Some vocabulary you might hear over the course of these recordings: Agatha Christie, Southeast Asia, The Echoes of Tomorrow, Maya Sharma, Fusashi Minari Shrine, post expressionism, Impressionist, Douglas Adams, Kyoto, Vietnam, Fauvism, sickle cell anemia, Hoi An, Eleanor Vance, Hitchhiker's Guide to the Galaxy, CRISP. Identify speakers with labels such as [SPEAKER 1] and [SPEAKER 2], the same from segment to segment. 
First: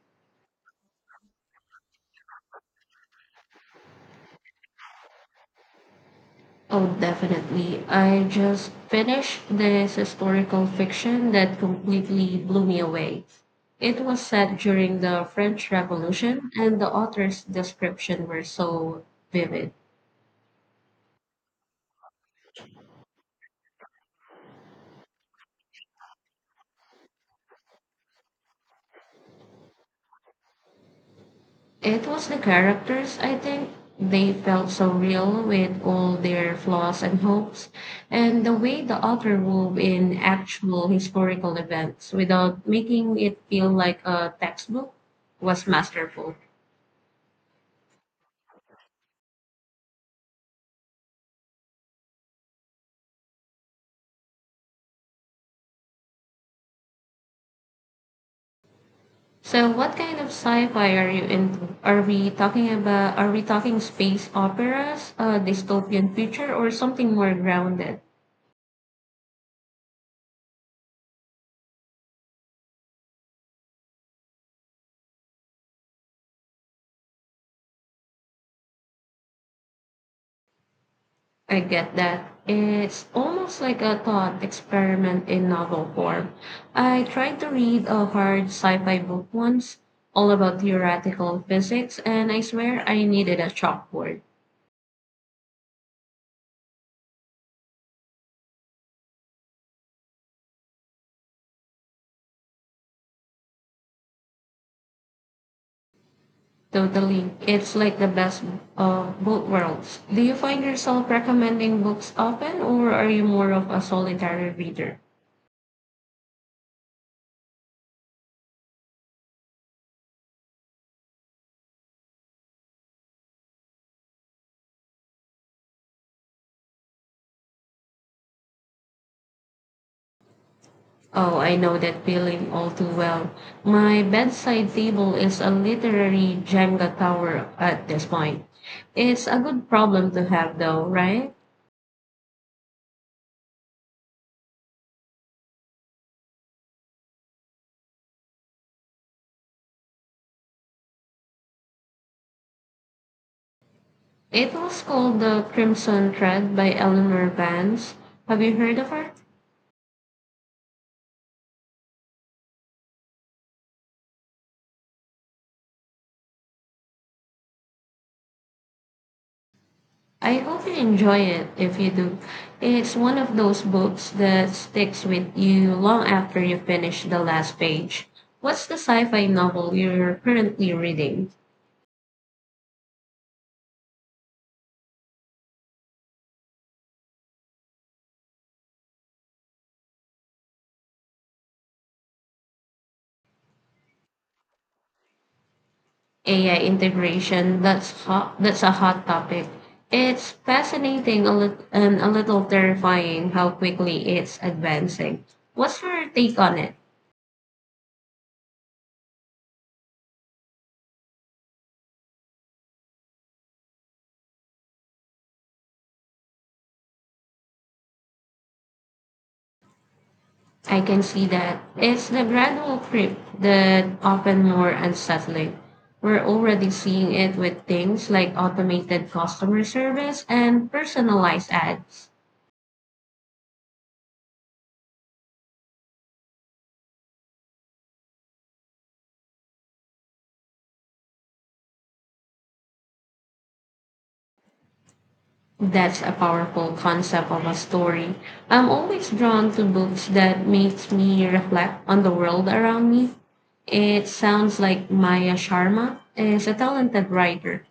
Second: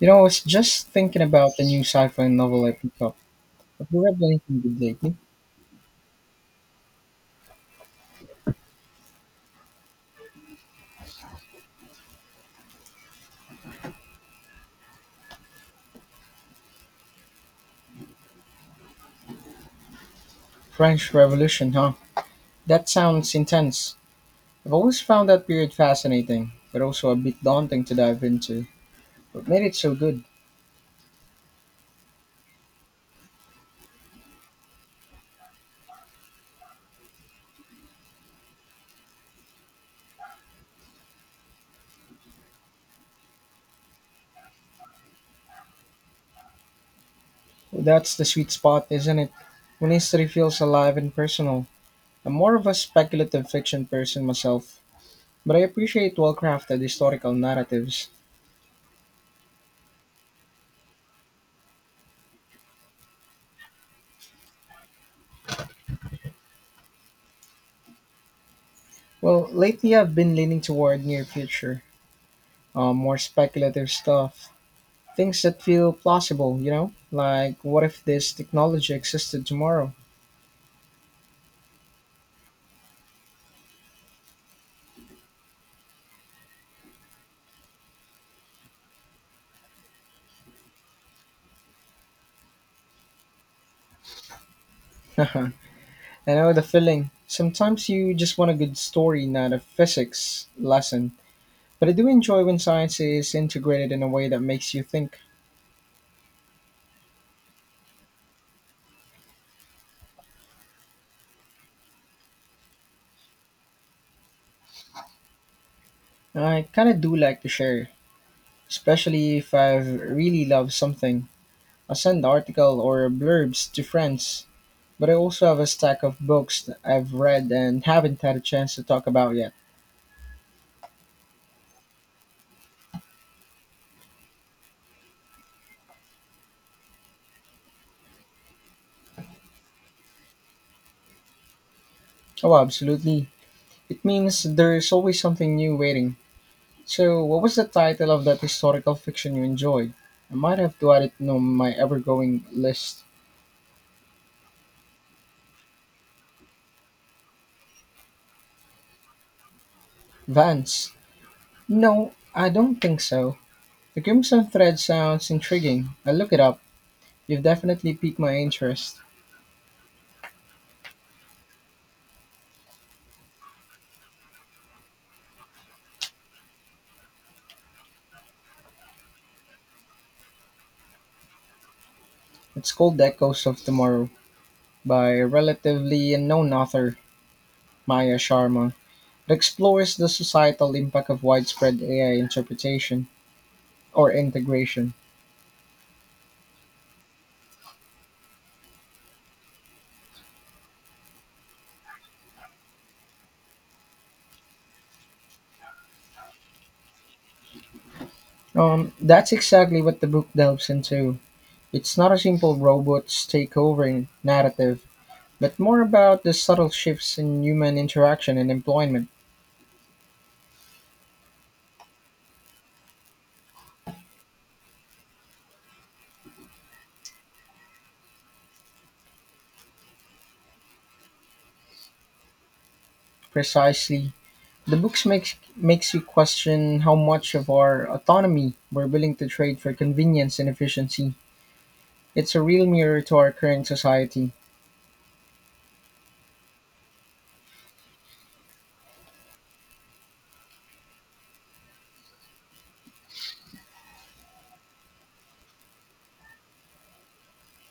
[SPEAKER 1] You know, I was just thinking about the new sci-fi novel I picked up. Have you read anything good lately?
[SPEAKER 2] Oh, definitely. I just finished this historical fiction that completely blew me away. It was set during the French Revolution, and the author's description were so vivid.
[SPEAKER 1] French Revolution, huh? That sounds intense. I've always found that period fascinating, but also a bit daunting to dive into. What made it so good?
[SPEAKER 2] It was the characters, I think. They felt so real with all their flaws and hopes, and the way the author wove in actual historical events without making it feel like a textbook was masterful.
[SPEAKER 1] Well, that's the sweet spot, isn't it? When history feels alive and personal. I'm more of a speculative fiction person myself, but I appreciate well-crafted historical narratives.
[SPEAKER 2] So, what kind of sci-fi are you into? Are we talking space operas, dystopian future, or something more grounded?
[SPEAKER 1] Well, lately I've been leaning toward near future, more speculative stuff. Things that feel plausible, you know? Like, what if this technology existed tomorrow?
[SPEAKER 2] I get that. It's almost like a thought experiment in novel form. I tried to read a hard sci-fi book once, all about theoretical physics, and I swear I needed a chalkboard.
[SPEAKER 1] I know the feeling. Sometimes you just want a good story, not a physics lesson. But I do enjoy when science is integrated in a way that makes you think.
[SPEAKER 2] Totally. It's like the best of both worlds. Do you find yourself recommending books often, or are you more of a solitary reader?
[SPEAKER 1] I kind of do like to share, especially if I've really loved something. I send article or blurbs to friends, but I also have a stack of books that I've read and haven't had a chance to talk about yet.
[SPEAKER 2] Oh, I know that feeling all too well. My bedside table is a literary Jenga tower at this point. It's a good problem to have, though, right?
[SPEAKER 1] Oh, absolutely. It means there's always something new waiting. So, what was the title of that historical fiction you enjoyed? I might have to add it to my ever growing list.
[SPEAKER 2] It was called The Crimson Thread by Eleanor Vance. Have you heard of her?
[SPEAKER 1] Vance. No, I don't think so. The Crimson Thread sounds intriguing. I'll look it up. You've definitely piqued my interest.
[SPEAKER 2] I often enjoy it if you do. It's one of those books that sticks with you long after you finish the last page. What's the sci-fi novel you're currently reading?
[SPEAKER 1] It's called The Echoes of Tomorrow by a relatively unknown author, Maya Sharma. It explores the societal impact of widespread AI interpretation or integration.
[SPEAKER 2] AI integration, that's hot, that's a hot topic. It's fascinating a lit- and a little terrifying how quickly it's advancing. What's your take on it?
[SPEAKER 1] That's exactly what the book delves into. It's not a simple robots takeovering narrative, but more about the subtle shifts in human interaction and employment.
[SPEAKER 2] I can see that. It's the gradual creep that often more unsettling. We're already seeing it with things like automated customer service and personalized ads.
[SPEAKER 1] Precisely. The books makes you question how much of our autonomy we're willing to trade for convenience and efficiency. It's a real mirror to our current society.
[SPEAKER 2] That's a powerful concept of a story. I'm always drawn to books that makes me reflect on the world around me. It sounds like Maya Sharma is a talented writer.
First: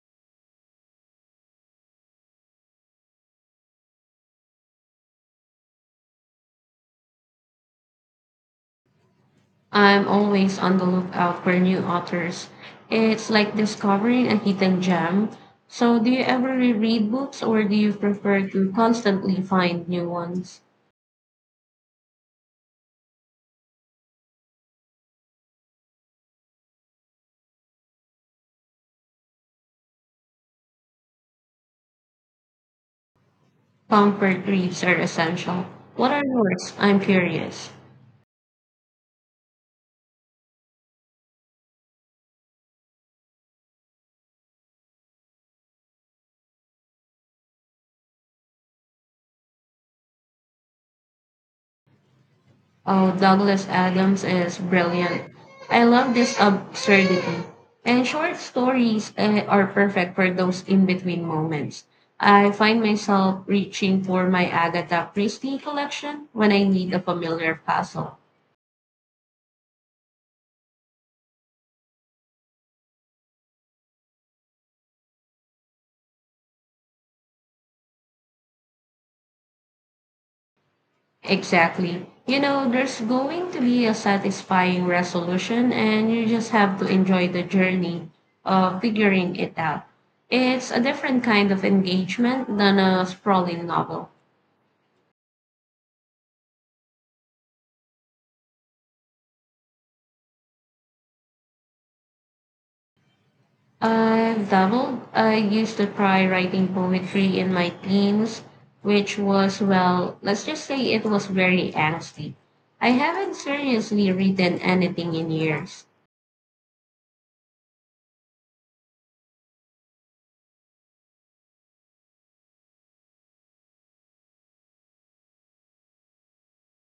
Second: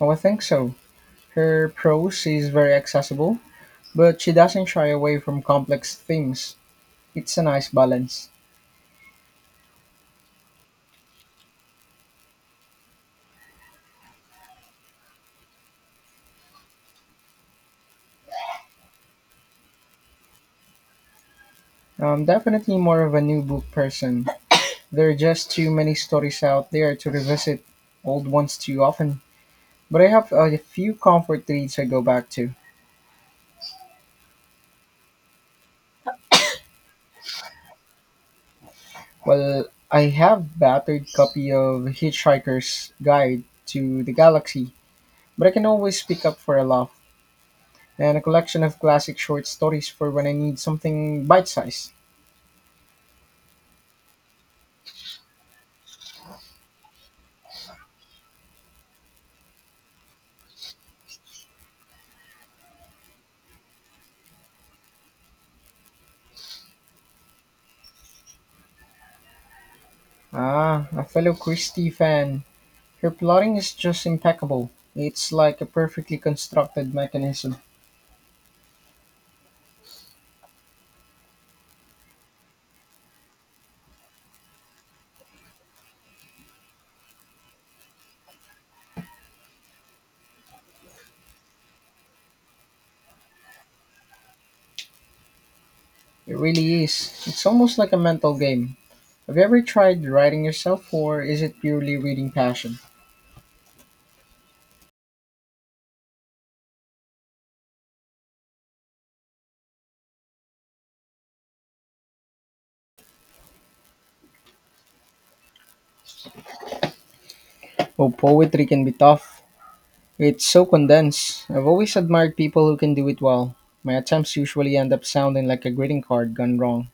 [SPEAKER 1] Oh, I think so. Her prose is very accessible, but she doesn't shy away from complex themes. It's a nice balance.
[SPEAKER 2] I'm always on the lookout for new authors. It's like discovering a hidden gem. So, do you ever reread books or do you prefer to constantly find new ones?
[SPEAKER 1] I'm definitely more of a new book person. There are just too many stories out there to revisit old ones too often. But I have a few comfort reads I go back to.
[SPEAKER 2] Comfort reads are essential. What are yours? I'm curious.
[SPEAKER 1] Well, I have battered copy of Hitchhiker's Guide to the Galaxy, but I can always pick up for a laugh. And a collection of classic short stories for when I need something bite-sized.
[SPEAKER 2] Oh, Douglas Adams is brilliant. I love this absurdity. And short stories are perfect for those in between moments. I find myself reaching for my Agatha Christie collection when I need a familiar puzzle.
[SPEAKER 1] Ah, a fellow Christie fan. Her plotting is just impeccable. It's like a perfectly constructed mechanism.
[SPEAKER 2] Exactly. You know, there's going to be a satisfying resolution, and you just have to enjoy the journey of figuring it out. It's a different kind of engagement than a sprawling novel.
[SPEAKER 1] It really is. It's almost like a mental game. Have you ever tried writing yourself, or is it purely reading passion?
[SPEAKER 2] I dabbled. I used to try writing poetry in my teens, which was, well, let's just say it was very angsty. I haven't seriously written anything in years.
[SPEAKER 1] Oh, poetry can be tough. It's so condensed. I've always admired people who can do it well. My attempts usually end up sounding like a greeting card gone wrong.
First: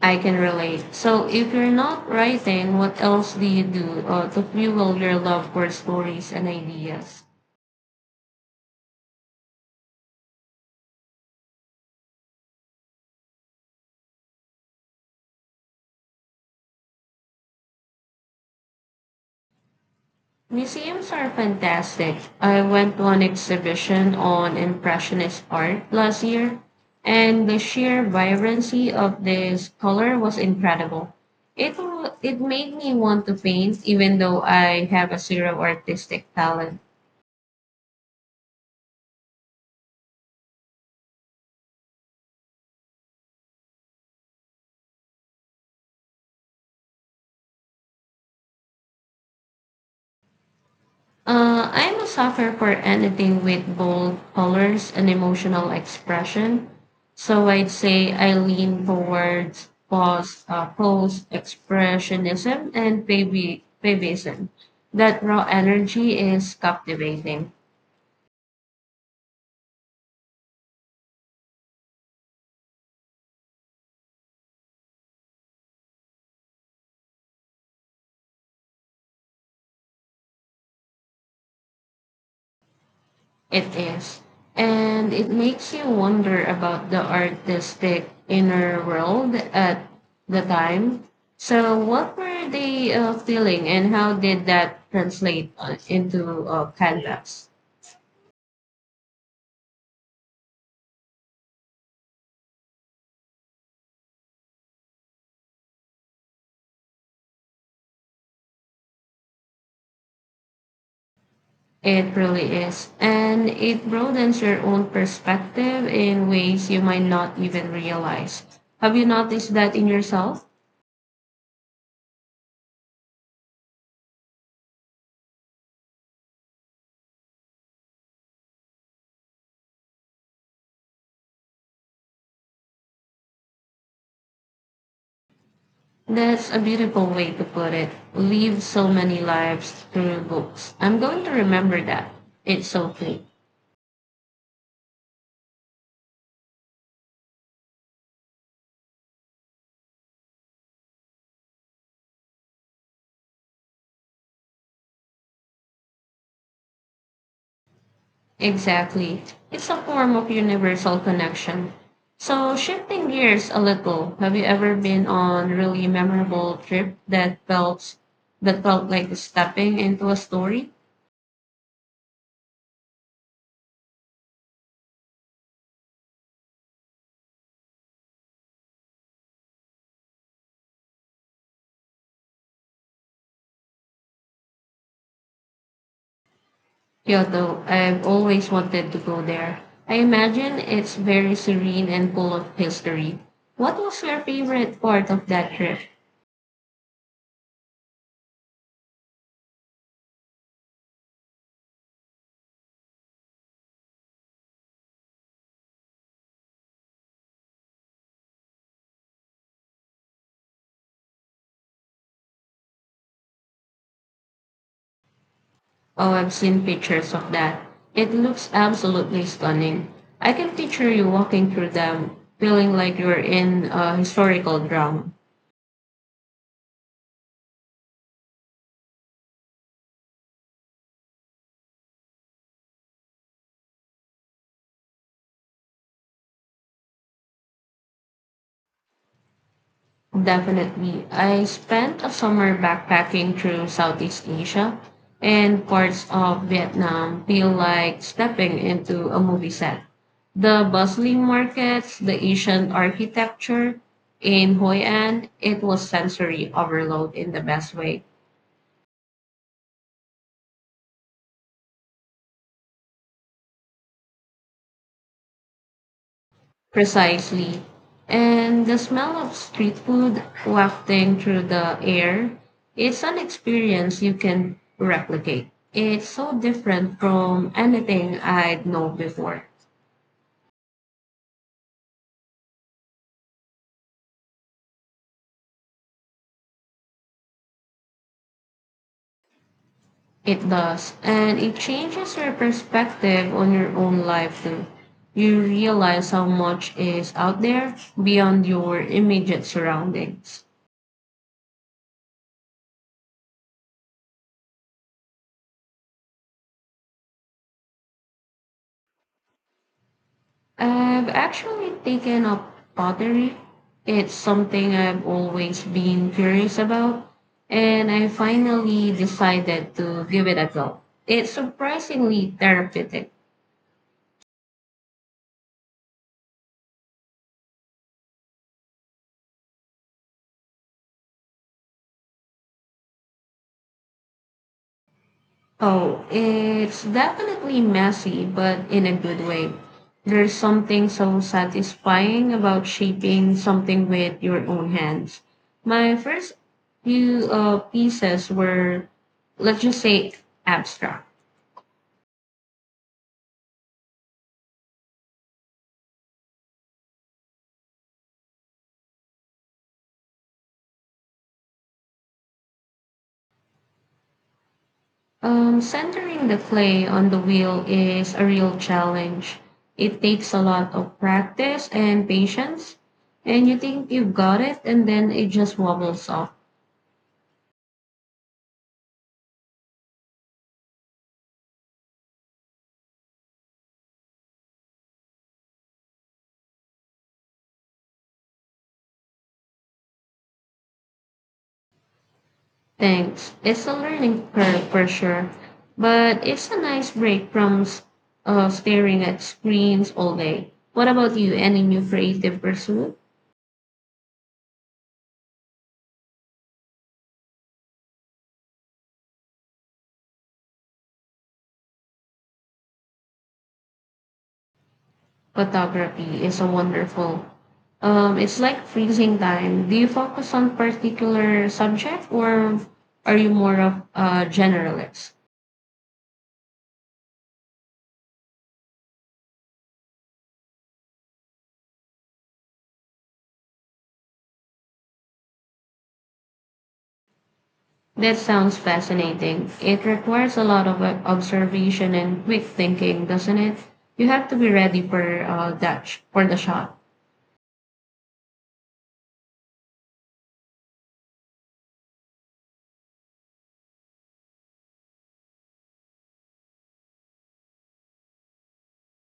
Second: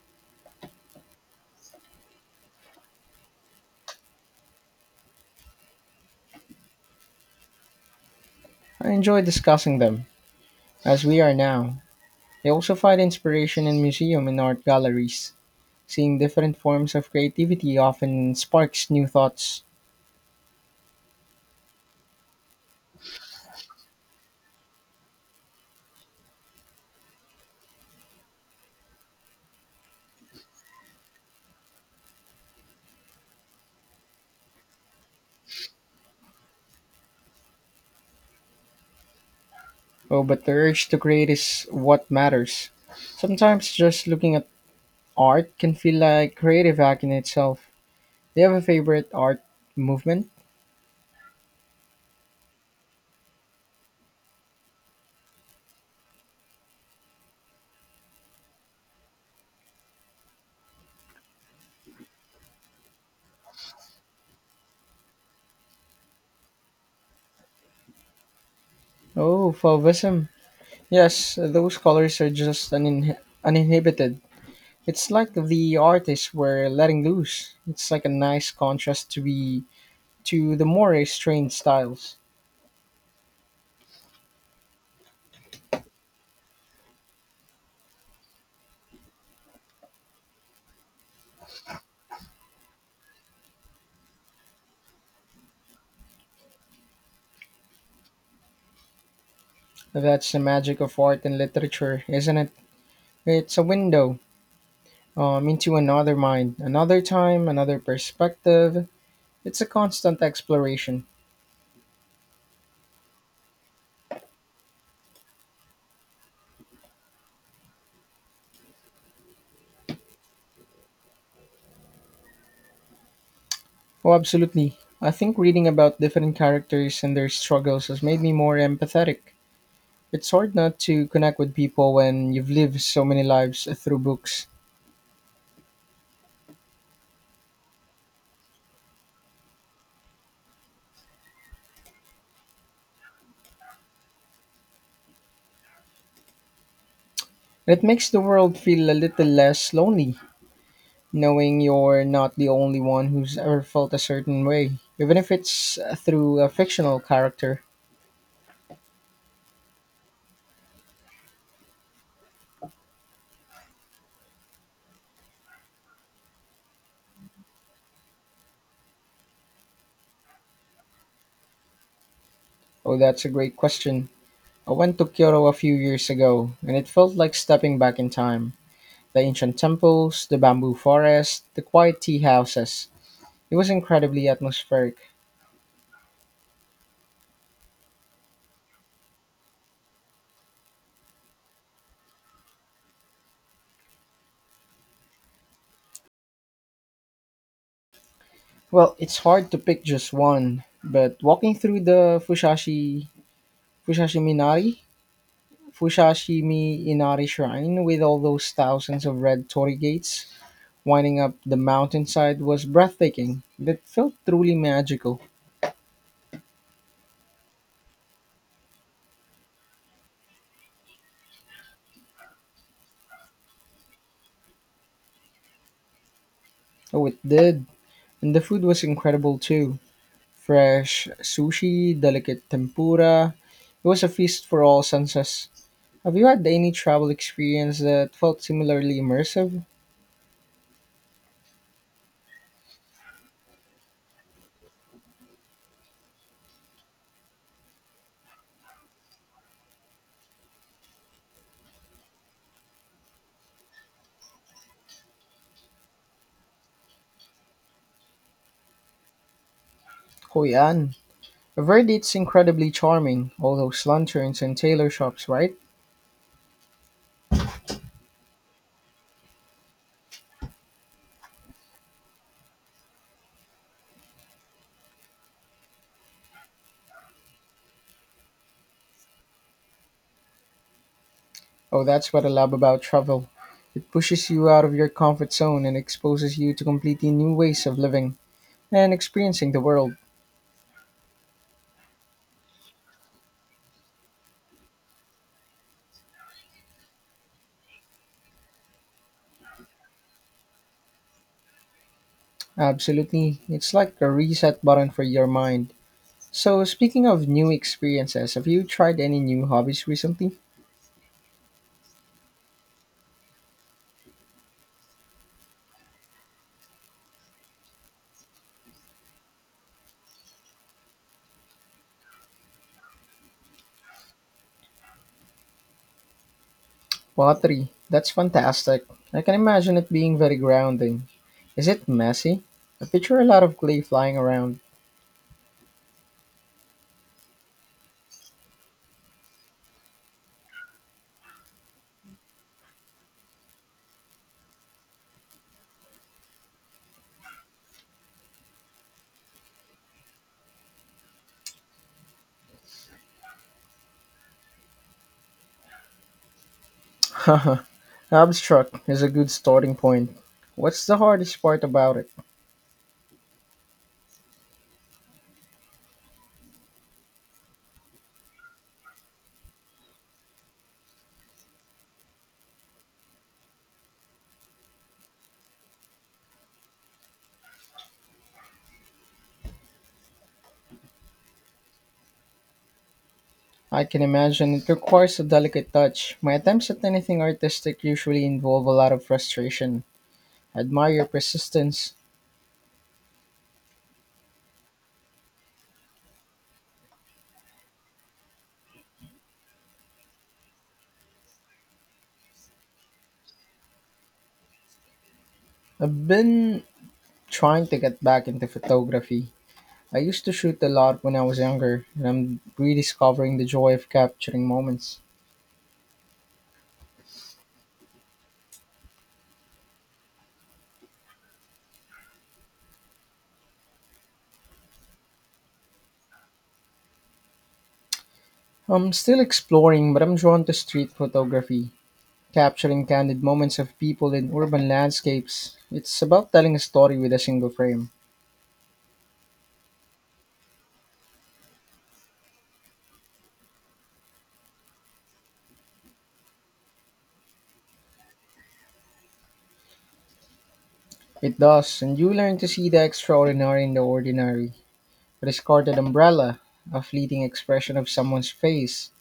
[SPEAKER 2] I can relate. So, if you're not writing, what else do you do to fuel your love for stories and ideas?
[SPEAKER 1] I enjoy discussing them, as we are now. I also find inspiration in museum and art galleries. Seeing different forms of creativity often sparks new thoughts.
[SPEAKER 2] Museums are fantastic. I went to an exhibition on Impressionist art last year, and the sheer vibrancy of this color was incredible. It made me want to paint, even though I have a zero artistic talent.
[SPEAKER 1] Oh, but the urge to create is what matters. Sometimes just looking at art can feel like creative act in itself. Do you have a favorite art movement?
[SPEAKER 2] I'm a sucker for anything with bold colors and emotional expression. So I'd say I lean towards post expressionism and babyism. That raw energy is captivating.
[SPEAKER 1] Oh, Fauvism. Yes, those colors are just uninhibited. It's like the artists were letting loose. It's like a nice contrast to be to the more restrained styles.
[SPEAKER 2] It is. And it makes you wonder about the artistic inner world at the time. So, what were they feeling, and how did that translate into canvas?
[SPEAKER 1] That's the magic of art and literature, isn't it? It's a window into another mind, another time, another perspective. It's a constant exploration.
[SPEAKER 2] It really is. And it broadens your own perspective in ways you might not even realize. Have you noticed that in yourself?
[SPEAKER 1] Oh, absolutely. I think reading about different characters and their struggles has made me more empathetic. It's hard not to connect with people when you've lived so many lives through books.
[SPEAKER 2] That's a beautiful way to put it. Live so many lives through books. I'm going to remember that. It's okay.
[SPEAKER 1] It makes the world feel a little less lonely, knowing you're not the only one who's ever felt a certain way, even if it's through a fictional character.
[SPEAKER 2] Exactly. It's a form of universal connection. So, shifting gears a little, have you ever been on really memorable trip that felt like stepping into a story?
[SPEAKER 1] Oh, that's a great question. I went to Kyoto a few years ago, and it felt like stepping back in time. The ancient temples, the bamboo forest, the quiet tea houses. It was incredibly atmospheric.
[SPEAKER 2] Kyoto, I've always wanted to go there. I imagine it's very serene and full of history. What was your favorite part of that trip?
[SPEAKER 1] Well, it's hard to pick just one, but walking through the Fusashi Minari Fusashi Minari Shrine with all those thousands of red torii gates winding up the mountainside was breathtaking. It felt truly magical.
[SPEAKER 2] Oh, I've seen pictures of that. It looks absolutely stunning. I can picture you walking through them, feeling like you're in a historical drama.
[SPEAKER 1] Oh, it did. And the food was incredible too. Fresh sushi, delicate tempura. It was a feast for all senses. Have you had any travel experience that felt similarly immersive?
[SPEAKER 2] Definitely. I spent a summer backpacking through Southeast Asia, and parts of Vietnam feel like stepping into a movie set. The bustling markets, the ancient architecture in Hoi An, it was sensory overload in the best way.
[SPEAKER 1] Koyan. Verdi's incredibly charming, all those lanterns and tailor shops, right?
[SPEAKER 2] Precisely. And the smell of street food wafting through the air, it's an experience you can replicate. It's so different from anything I'd known before.
[SPEAKER 1] Oh, that's what I love about travel. It pushes you out of your comfort zone and exposes you to completely new ways of living and experiencing the world.
[SPEAKER 2] It does. And it changes your perspective on your own life too. You realize how much is out there beyond your immediate surroundings.
[SPEAKER 1] Absolutely, it's like a reset button for your mind. So, speaking of new experiences, have you tried any new hobbies recently?
[SPEAKER 2] I've actually taken up pottery. It's something I've always been curious about, and I finally decided to give it a go. It's surprisingly therapeutic.
[SPEAKER 1] Pottery, that's fantastic. I can imagine it being very grounding. Is it messy? I picture a lot of clay flying around.
[SPEAKER 2] Oh, it's definitely messy, but in a good way. There's something so satisfying about shaping something with your own hands. My first few pieces were, let's just say, abstract.
[SPEAKER 1] Haha, abstract is a good starting point. What's the hardest part about it?
[SPEAKER 2] Centering the clay on the wheel is a real challenge. It takes a lot of practice and patience, and you think you've got it, and then it just wobbles off.
[SPEAKER 1] I can imagine it requires a delicate touch. My attempts at anything artistic usually involve a lot of frustration. I admire your persistence.
[SPEAKER 2] Thanks. It's a learning curve for sure, but it's a nice break from staring at screens all day. What about you? Any new creative pursuit?
[SPEAKER 1] I've been trying to get back into photography. I used to shoot a lot when I was younger, and I'm rediscovering the joy of capturing moments.
[SPEAKER 2] Photography is a wonderful. It's like freezing time. Do you focus on particular subject or are you more of a generalist?
[SPEAKER 1] I'm still exploring, but I'm drawn to street photography, capturing candid moments of people in urban landscapes. It's about telling a story with a single frame.
[SPEAKER 2] That sounds fascinating. It requires a lot of observation and quick thinking, doesn't it? You have to be ready for for the shot.
[SPEAKER 1] It does, and you learn to see the extraordinary in the ordinary. A discarded umbrella, a fleeting expression of someone's face.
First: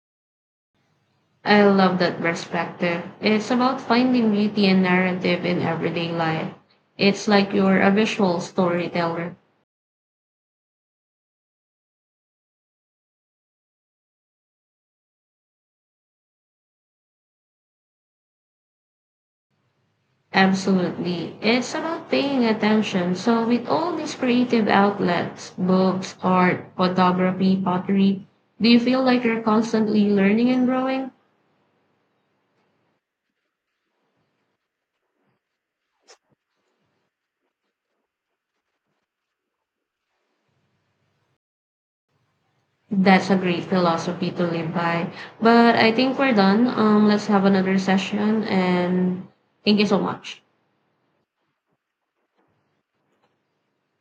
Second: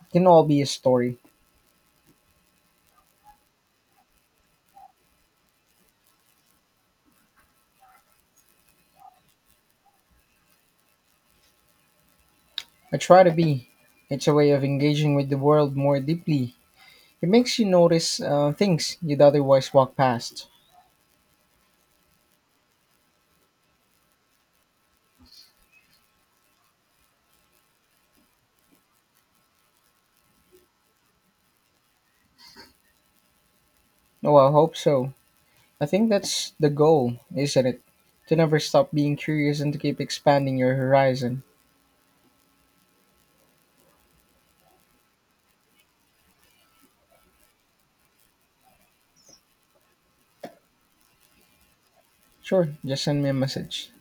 [SPEAKER 1] It can all be a story.
[SPEAKER 2] I love that perspective. It's about finding beauty and narrative in everyday life. It's like you're a visual storyteller.
[SPEAKER 1] I try to be. It's a way of engaging with the world more deeply. It makes you notice things you'd otherwise walk past.
[SPEAKER 2] Absolutely. It's about paying attention. So, with all these creative outlets, books, art, photography, pottery, do you feel like you're constantly learning and growing?
[SPEAKER 1] Oh, I hope so. I think that's the goal, isn't it? To never stop being curious and to keep expanding your horizon.
[SPEAKER 2] That's a great philosophy to live by. But I think we're done. Let's have another session and thank you so much.
[SPEAKER 1] Sure, just send me a message.